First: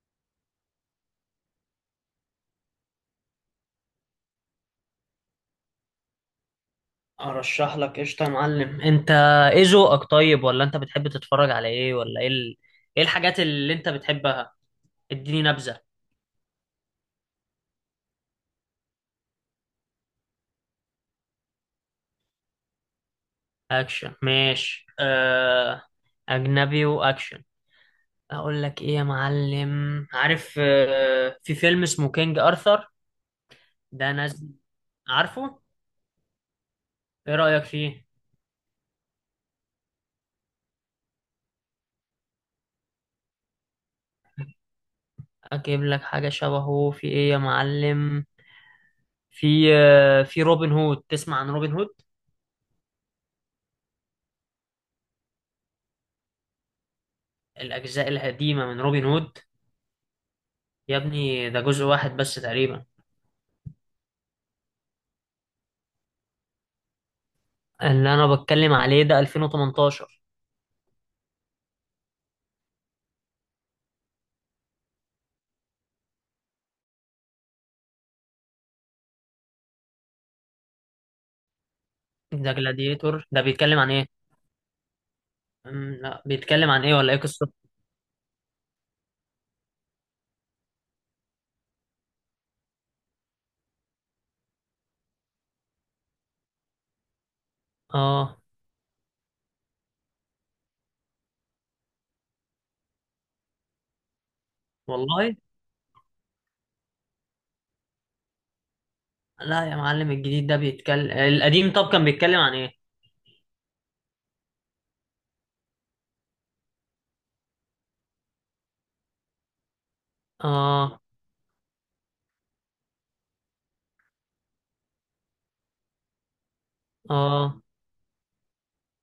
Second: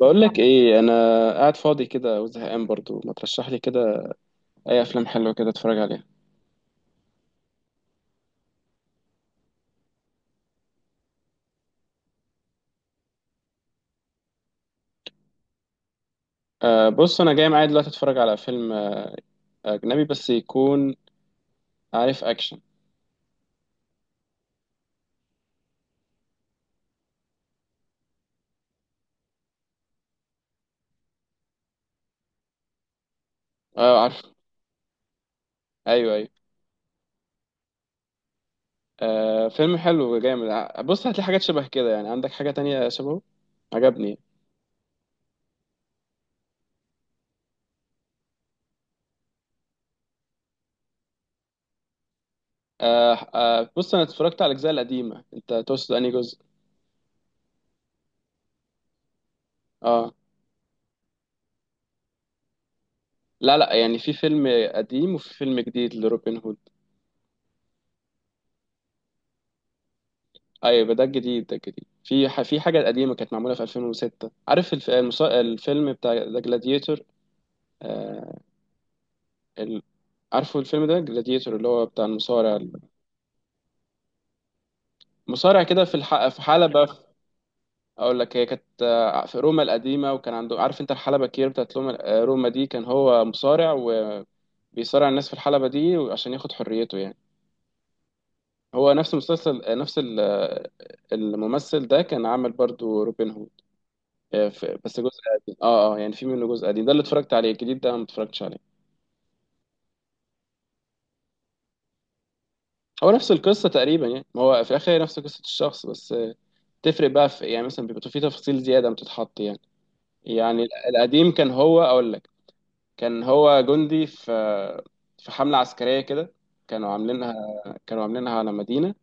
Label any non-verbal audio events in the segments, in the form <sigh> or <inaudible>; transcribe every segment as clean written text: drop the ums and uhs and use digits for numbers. بقول لك ايه، انا قاعد فاضي كده وزهقان، برضو ما ترشح لي كده اي افلام حلوه كده اتفرج عليها. ارشح لك قشطه، يا معلم. انت ايه ذوقك؟ طيب، ولا انت بتحب تتفرج على ايه؟ ولا ايه ايه الحاجات اللي انت بتحبها؟ اديني نبذه. بص، انا جاي معايا دلوقتي اتفرج على فيلم اجنبي بس، يكون عارف، اكشن. اكشن ماشي. اجنبي واكشن. اقول لك ايه يا معلم، عارف في فيلم اسمه كينج ارثر، اه، ده عارف. نازل، عارفه؟ ايوه، ايوه. ايه رأيك فيه؟ فيلم حلو وجامد. بص، هتلاقي حاجات شبه كده، يعني عندك حاجه تانية شبهه عجبني. اجيب لك حاجة شبهه في ايه يا معلم؟ في روبن هود، تسمع عن روبن هود؟ أه أه بص، انا اتفرجت على الاجزاء القديمه. انت تقصد انهي جزء؟ الاجزاء القديمة من روبن هود؟ اه، يا ابني ده جزء واحد بس تقريبا. لا لا، يعني في فيلم قديم وفي فيلم جديد لروبن هود. اللي انا بتكلم عليه ده 2018. ايوه ده الجديد، ده الجديد. في حاجه قديمه كانت معموله في 2006. عارف الفيلم بتاع ذا جلاديتور، آه... ال... عارفه الفيلم ده، جلاديتور، اللي هو بتاع ده المصارع. جلاديتور، ده بيتكلم عن ايه؟ المصارع كده لا، في بيتكلم عن حلبة ايه ولا ايه قصته؟ اقول لك، هي كانت في روما القديمه، وكان عنده، عارف انت الحلبة الكبيره بتاعت روما، روما دي كان هو مصارع. وبيصارع الناس في الحلبة دي عشان ياخد حريته يعني. اه، هو نفس المسلسل، آه، نفس ال- آه، الممثل ده كان عامل برضو روبن هود. بس جزء والله. قديم. اه، اه، يعني في منه جزء قديم، ده اللي اتفرجت عليه. الجديد ده ما اتفرجتش عليه. لا يا معلم، الجديد ده بيتكلم. القديم طب كان بيتكلم عن ايه؟ هو نفس القصه تقريبا يعني، ما هو في الاخر هي نفس قصه الشخص، بس تفرق بقى في، يعني مثلا بيبقى في تفاصيل زياده بتتحط يعني. يعني اه، القديم كان هو، اقول لك، كان هو جندي في حمله عسكريه كده. كانوا عاملينها، اه، كانوا عاملينها على مدينه.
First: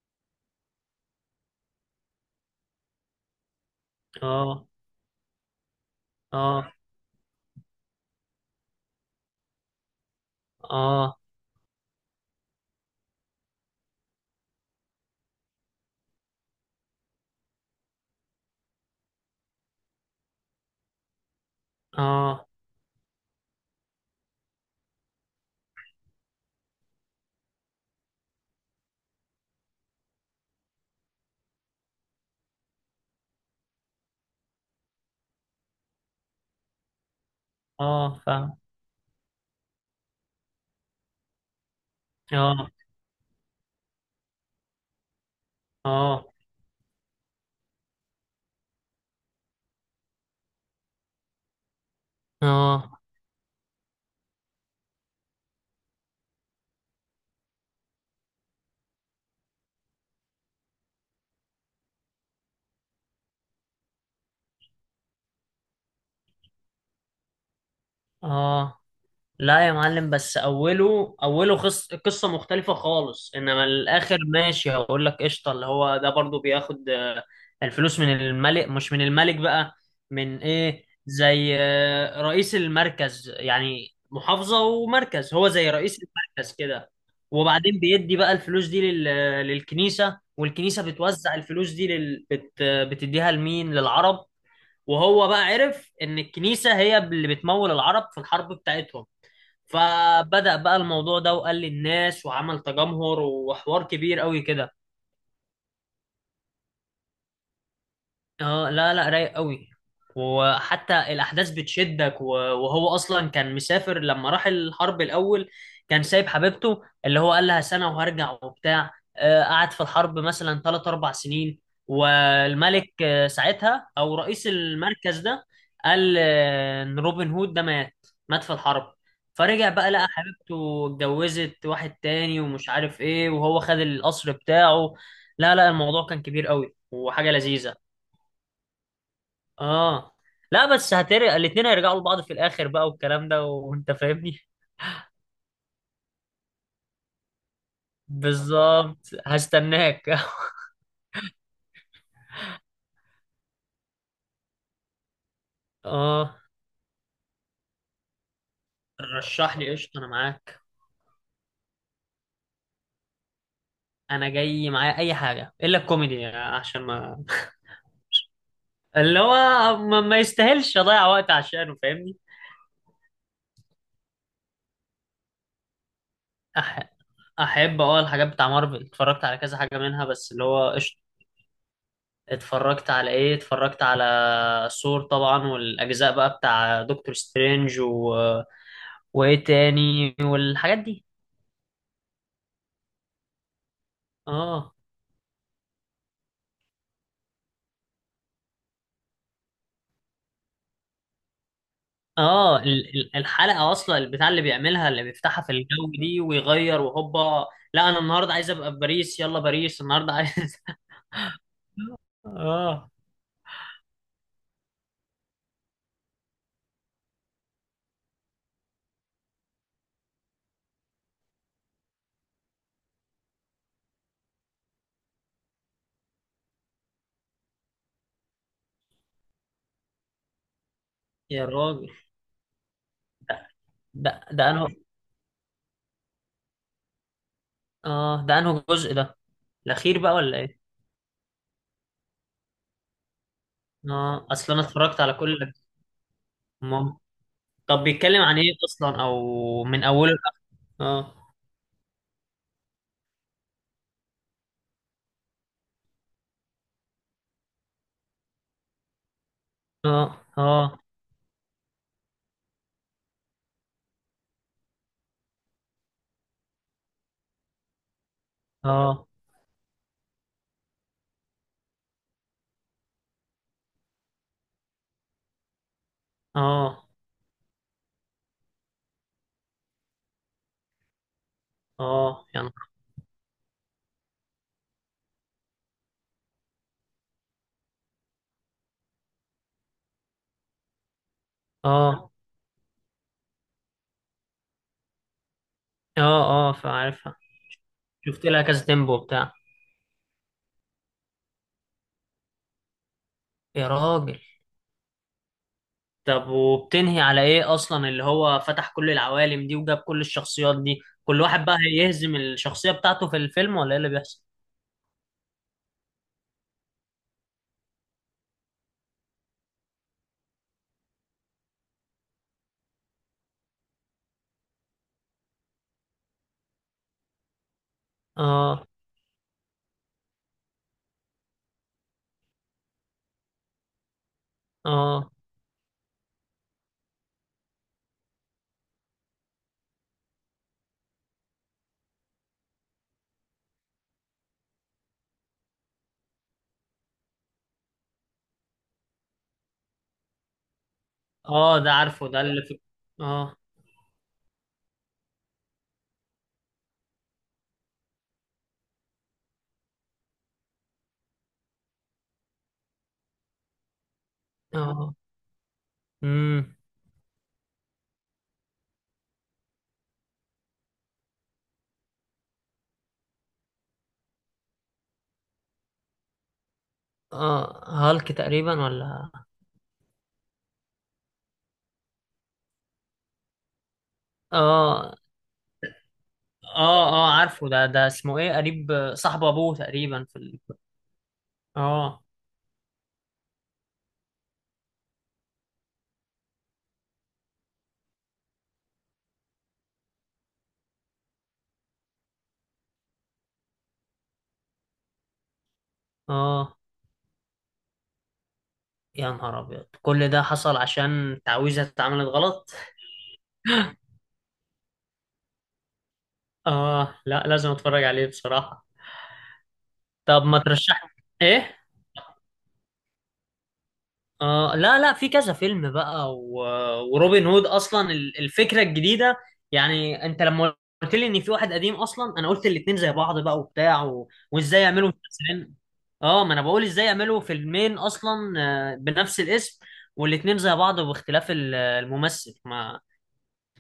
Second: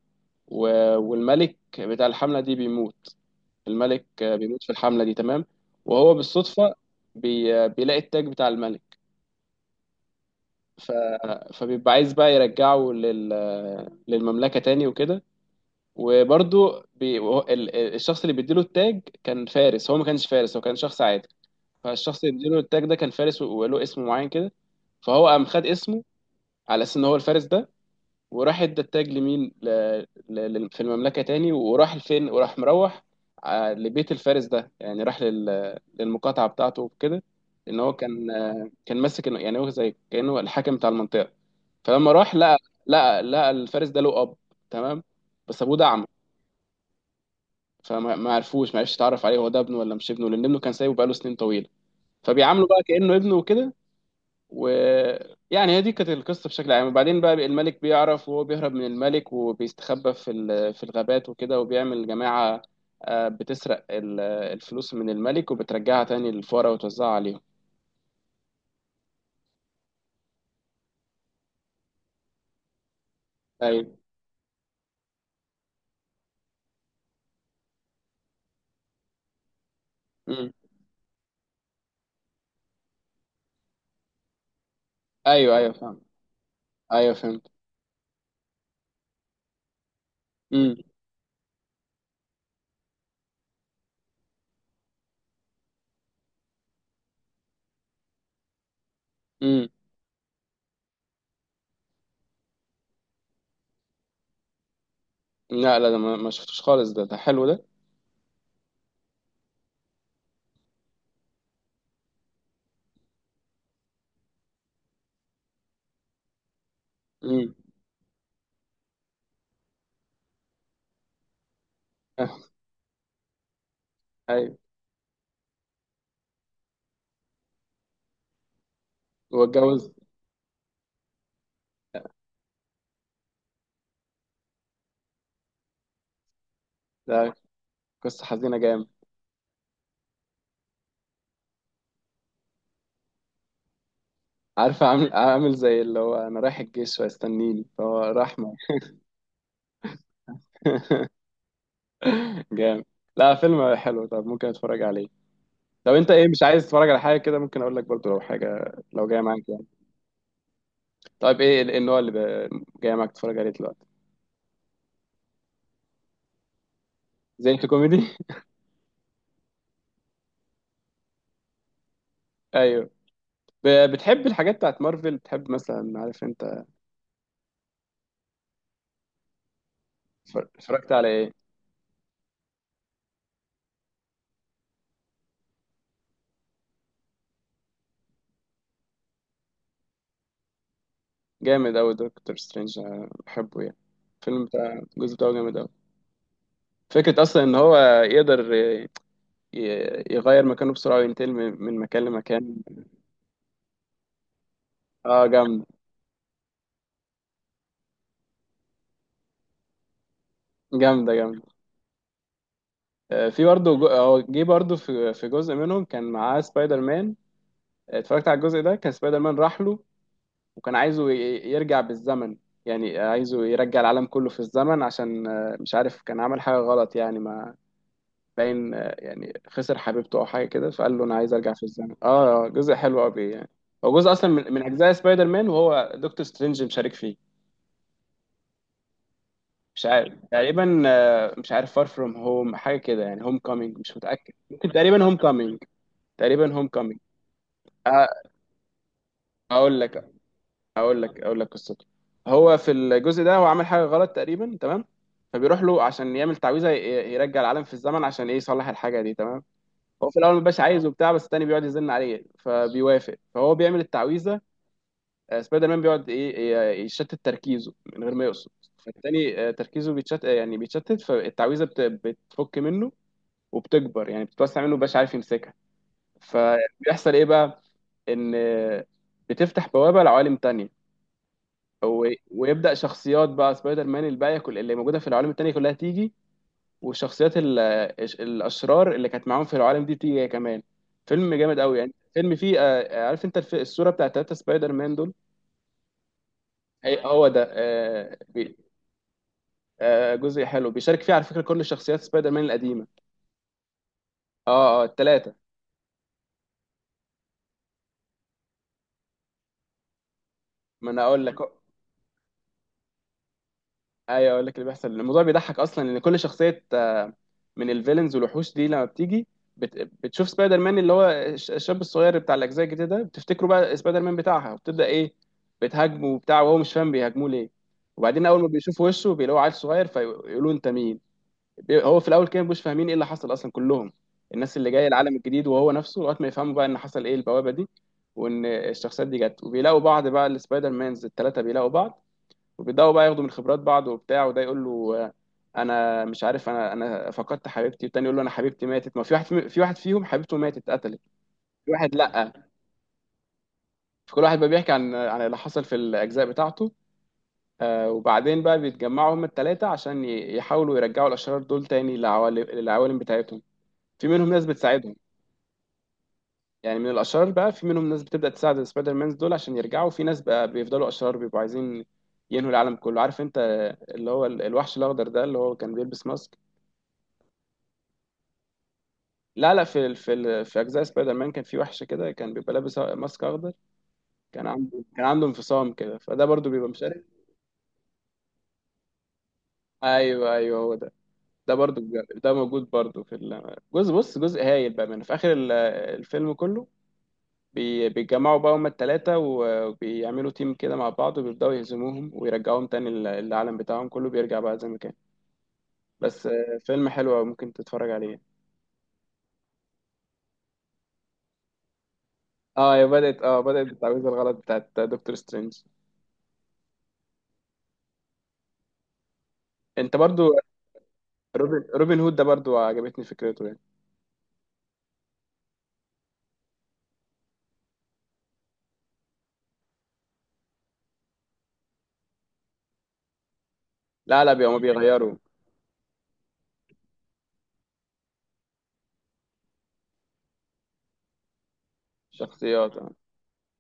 و- والملك بتاع الحمله دي بيموت. الملك بيموت اه، في الحمله دي، تمام. وهو اه، بالصدفه بيلاقي التاج بتاع الملك. ف... اه، فبيبقى عايز بقى يرجعه للمملكة تاني وكده. وبرضه بي... وهو- ال- ال- الشخص اللي بيديله التاج كان فارس. هو ما كانش فارس، هو كان شخص عادي. فالشخص اللي اه، بيديله التاج ده كان فارس، و- وله اسم معين كده. فهو قام خد اسمه، على اساس ان هو الفارس ده. وراح ادى التاج لمين، في المملكة تاني. وراح لفين، وراح مروح لبيت الفارس ده. يعني راح للمقاطعة بتاعته وكده. ان هو اه، كان، فاهم. كان ماسك، يعني هو زي كأنه الحاكم بتاع المنطقة. فلما راح لقى، اه، الفارس ده له اب، تمام. بس ابوه ده اعمى. اه، فما ما عرفوش ما عرفش يتعرف عليه، هو ده ابنه ولا مش ابنه، لان ابنه كان سايبه بقاله سنين طويله. فبيعامله بقى اه، كانه ابنه وكده. ويعني هي دي كانت القصه بشكل عام. وبعدين بقى الملك بيعرف، وهو بيهرب من الملك وبيستخبى في الغابات وكده، وبيعمل جماعه بتسرق الفلوس من الملك وبترجعها تاني للفقراء وتوزعها عليهم. اه. لا يا معلم، بس اوله اوله قصه مختلفه خالص، انما ايوه. الاخر ماشي. هقول لك قشطه، اللي هو ده برضو بياخد الفلوس من الملك. مش من الملك بقى، من مم. ايه؟ زي رئيس المركز يعني، محافظه ومركز، هو ايوه، زي ايوه، رئيس فاهم. المركز كده. ايوه، فهمت. وبعدين بيدي بقى الفلوس دي للكنيسه، امم. والكنيسه بتوزع الفلوس دي بتديها لمين؟ للعرب. وهو بقى عرف ان الكنيسه هي اللي بتمول العرب في الحرب بتاعتهم. امم. فبدأ بقى الموضوع ده، وقال للناس، وعمل تجمهر وحوار كبير قوي كده. لا لا، ده ما شفتوش خالص. ده حلو ده. اه، لا لا، رايق قوي. وحتى الاحداث بتشدك وهو اصلا كان مسافر لما راح الحرب الاول. كان سايب حبيبته، اللي هو قال امم. لها سنه وهرجع وبتاع. قعد في الحرب مثلا 3 4 سنين. <laughs> والملك ساعتها، او رئيس ايوه. المركز ده، قال ان روبن هود ده مات. مات في الحرب. هو فرجع اتجوز؟ بقى، لقى حبيبته اتجوزت واحد تاني ومش عارف ايه، وهو خد القصر بتاعه. لا لا، الموضوع كان كبير قوي وحاجه ده لذيذه. قصة حزينة جامد. اه. لا بس هترق، الاتنين هيرجعوا لبعض في الاخر بقى والكلام ده، وانت فاهمني. عارفة، عامل عامل زي اللي هو انا رايح الجيش وهيستنيني فهو راح معي. بالظبط. هستناك <laughs> <laughs> جامد. لا، فيلم حلو. طب ممكن اتفرج عليه. لو انت ايه، اه. مش عايز تتفرج على حاجة كده، ممكن اقول لك برضو لو حاجة لو جاية معاك رشح يعني. لي قشطه، انا معاك. طيب، إيه النوع اللي جاي معاك تتفرج عليه دلوقتي؟ انا جاي معايا اي حاجه الا الكوميدي عشان ما زي أنت، كوميدي. <laughs> اللي هو ما يستاهلش اضيع وقت عشانه، فاهمني. <laughs> ايوه. بتحب الحاجات بتاعت مارفل؟ بتحب مثلا، عارف انت. أح... احب، اه، الحاجات بتاع مارفل. اتفرجت على كذا حاجه منها، بس اللي هو اتفرجت قشطه. على ايه؟ اتفرجت على ايه؟ اتفرجت على ثور طبعا، والاجزاء بقى بتاع دكتور سترينج وايه تاني، والحاجات دي. جامد اوي، دكتور سترينج أنا بحبه يعني. الفيلم اه، بتاع الجزء بتاعه جامد أوي. فكرة أصلا إن هو يقدر يغير مكانه بسرعة وينتقل من مكان لمكان. اه، الحلقه اصلا البتاع اللي بيعملها، اللي اه، بيفتحها في جامدة. الجو دي، ويغير، وهوبا. لا، انا النهارده عايز ابقى في باريس، يلا باريس النهارده عايز <laughs> جامدة. جامدة. اه، في برضه هو جه برضه في جزء منهم كان معاه سبايدر مان. اتفرجت على الجزء ده. كان سبايدر مان راح له، وكان عايزه يرجع بالزمن. يعني عايزه يرجع العالم كله في الزمن، عشان مش عارف كان عمل حاجة غلط يعني، ما باين، يعني خسر حبيبته أو حاجة كده. فقال له أنا عايز يا أرجع في راجل. الزمن. جزء حلو أوي ده يعني. هو ده جزء أصلا ده من انه أجزاء سبايدر مان، وهو دكتور سترينج مشارك فيه. اه ده انه جزء. ده مش الاخير عارف بقى ولا ايه؟ تقريبا، مش عارف، فار فروم هوم حاجه كده يعني، هوم كومينج، مش اه، متاكد، اصل انا ممكن اتفرجت تقريبا على هوم كل. كومينج. تقريبا هوم مام. كومينج. طب بيتكلم عن ايه اصلا، او اقول من لك اوله لاخره؟ اه، اقول لك قصته. هو في الجزء ده، هو عمل حاجه غلط تقريبا، تمام. فبيروح له عشان يعمل تعويذه يرجع العالم في الزمن، عشان ايه، يصلح الحاجه دي، تمام. اه، هو في الاول ما بيبقاش اه، عايز وبتاع، بس التاني بيقعد يزن عليه فبيوافق، فهو بيعمل التعويذه. سبايدر مان بيقعد ايه، يشتت تركيزه من غير ما يقصد. اه، فالتاني تركيزه بيتشتت، يعني بيتشتت، فالتعويذه بتفك منه. وبتكبر، يعني بتتوسع منه، مبقاش عارف يمسكها. اه، فبيحصل ايه بقى؟ ان بتفتح بوابه لعوالم تانية. و- اه، يعني، ويبدا شخصيات بقى سبايدر مان الباقيه، كل اللي موجوده في العوالم التانية كلها تيجي. والشخصيات الاشرار اللي كانت معاهم في العوالم دي تيجي هي كمان. فيلم جامد قوي يعني، اه، فيلم فيه عارف انت الصوره بتاعت تلاتة سبايدر مان دول؟ اه، اه، هي فعارفها. هو ده، شفت لها كذا تيمبو بتاع. جزء حلو، بيشارك فيه على فكره كل شخصيات سبايدر مان القديمه. يا راجل. اه، اه، التلاته. طب وبتنهي على ايه اصلا اللي هو فتح كل العوالم دي وجاب كل الشخصيات دي؟ ما انا كل اقول لك. واحد بقى هيهزم الشخصية بتاعته في الفيلم ولا ايه اللي بيحصل؟ ايوه اقول لك اللي بيحصل. الموضوع بيضحك اصلا، ان كل شخصيه من الفيلنز والوحوش دي، لما بتيجي بت... بتشوف سبايدر مان، اللي هو الشاب الصغير بتاع الاجزاء الجديده ده، بتفتكره بقى سبايدر مان بتاعها، وبتبدا ايه؟ بتهاجمه وبتاع، وهو مش فاهم بيهاجموه ليه. وبعدين اول ما اه، بيشوفوا وشه بيلاقوا عيل صغير، فيقولوا انت مين؟ هو في الاول كان مش فاهمين ايه اللي حصل اصلا، كلهم الناس اللي جايه اه، العالم الجديد وهو نفسه، لغايه ما يفهموا بقى ان حصل ايه، البوابه دي، وان الشخصيات دي جت. وبيلاقوا بعض بقى، السبايدر مانز الثلاثه بيلاقوا بعض. وبيبداوا بقى ياخدوا من خبرات بعض وبتاع، وده يقول له انا مش عارف، انا فقدت حبيبتي. والتاني يقول له انا حبيبتي ماتت. ما في واحد، في واحد فيهم حبيبته ماتت اتقتلت. اه. في ده واحد، عارفه، ده لا. اللي في. اه، فكل واحد بقى بيحكي عن اللي حصل في الاجزاء بتاعته. وبعدين بقى بيتجمعوا هم الثلاثه، عشان يحاولوا يرجعوا الاشرار دول تاني للعوالم بتاعتهم. في منهم ناس بتساعدهم. اه، امم. يعني من الاشرار بقى، في منهم ناس بتبدا تساعد السبايدر مانز دول عشان يرجعوا. في ناس بقى بيفضلوا اشرار، بيبقوا عايزين ينهوا العالم كله، عارف انت اللي هو الوحش الاخضر ده اللي هو كان بيلبس ماسك. اه، هالك تقريبا ولا؟ لا لا، في في اجزاء سبايدر مان كان في وحش كده كان بيبقى لابس ماسك اخضر. كان عنده، اه، كان عنده انفصام كده، فده برضو بيبقى اه، مشارك. اه، عارفه ده اسمه ايه؟ قريب صاحب ابوه تقريبا في ايوه، ايوه، هو ده. ده برضو اه، ده موجود برضو في الجزء. بص جزء هايل بقى، من في اخر الفيلم كله. بيتجمعوا بقى هما التلاتة وبيعملوا تيم كده مع بعض، وبيبدأوا يهزموهم ويرجعوهم تاني العالم بتاعهم كله بيرجع بقى زي ما كان. بس اه. فيلم حلو أوي، ممكن تتفرج عليه. يا نهار ابيض، كل ده حصل عشان تعويذة اتعملت غلط؟ اه هي بدأت، بدأت بالتعويذة الغلط بتاعت دكتور سترينج. اه، لا لازم اتفرج عليه بصراحة. انت طب برضو. ما ترشح. ايه؟ روبن هود ده برضو عجبتني فكرته يعني. لا لا، في كذا فيلم بقى وروبن هود اصلا الفكره الجديده يعني. انت لما قلت لي ان في واحد قديم اصلا، انا قلت الاتنين زي بعض بقى وبتاع لا لا، بيبقوا وازاي يعملوا بيغيروا مسلسلين؟ اه، ما انا بقول ازاي يعملوا فيلمين اصلا، بنفس الاسم، والاتنين زي بعض، باختلاف الممثل شخصيات ما. آه.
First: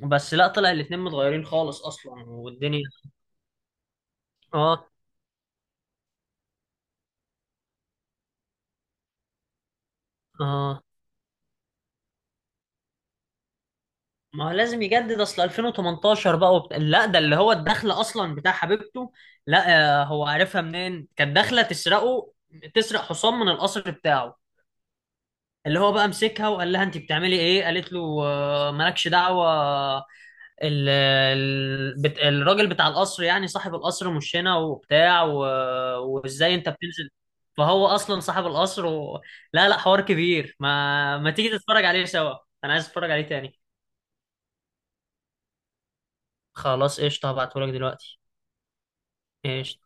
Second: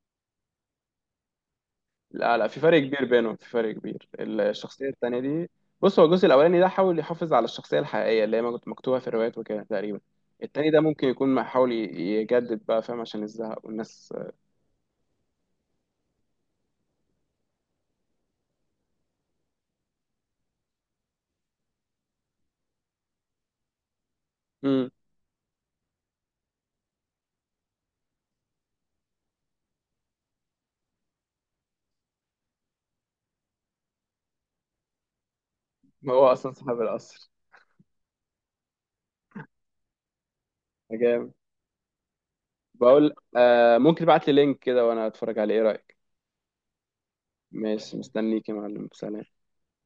بس لا، طلع الاتنين متغيرين خالص اصلا لا لا، في فرق والدنيا. كبير بينهم، في فرق كبير. الشخصية اه، التانية دي، بص هو الجزء الأولاني ده حاول يحافظ على الشخصية الحقيقية اللي هي ما كنت مكتوبة في الروايات وكده تقريبا. التاني ده اه، ممكن يكون ما حاول يجدد بقى، فاهم، عشان الزهق والناس. ما هو لازم يجدد، اصل 2018 بقى لا ده اللي هو الدخله اصلا بتاع حبيبته. لا، هو عارفها منين؟ كانت داخله تسرقه. تسرق حصان من القصر بتاعه. امم. اللي هو بقى مسكها وقال لها انت بتعملي ايه؟ قالت له مالكش دعوه. الراجل بتاع القصر يعني، صاحب القصر مش هنا وبتاع هو أصلا وازاي انت صاحب بتنزل؟ القصر. فهو اصلا صاحب القصر لا لا، حوار كبير، ما ما جامد. تيجي تتفرج عليه سوا. انا عايز اتفرج بقول عليه تاني. ممكن تبعت لي لينك كده وأنا أتفرج عليه؟ إيه رأيك؟ خلاص قشطه، هبعتهولك ماشي، دلوقتي. مستنيك يا معلم، سلام. ايش.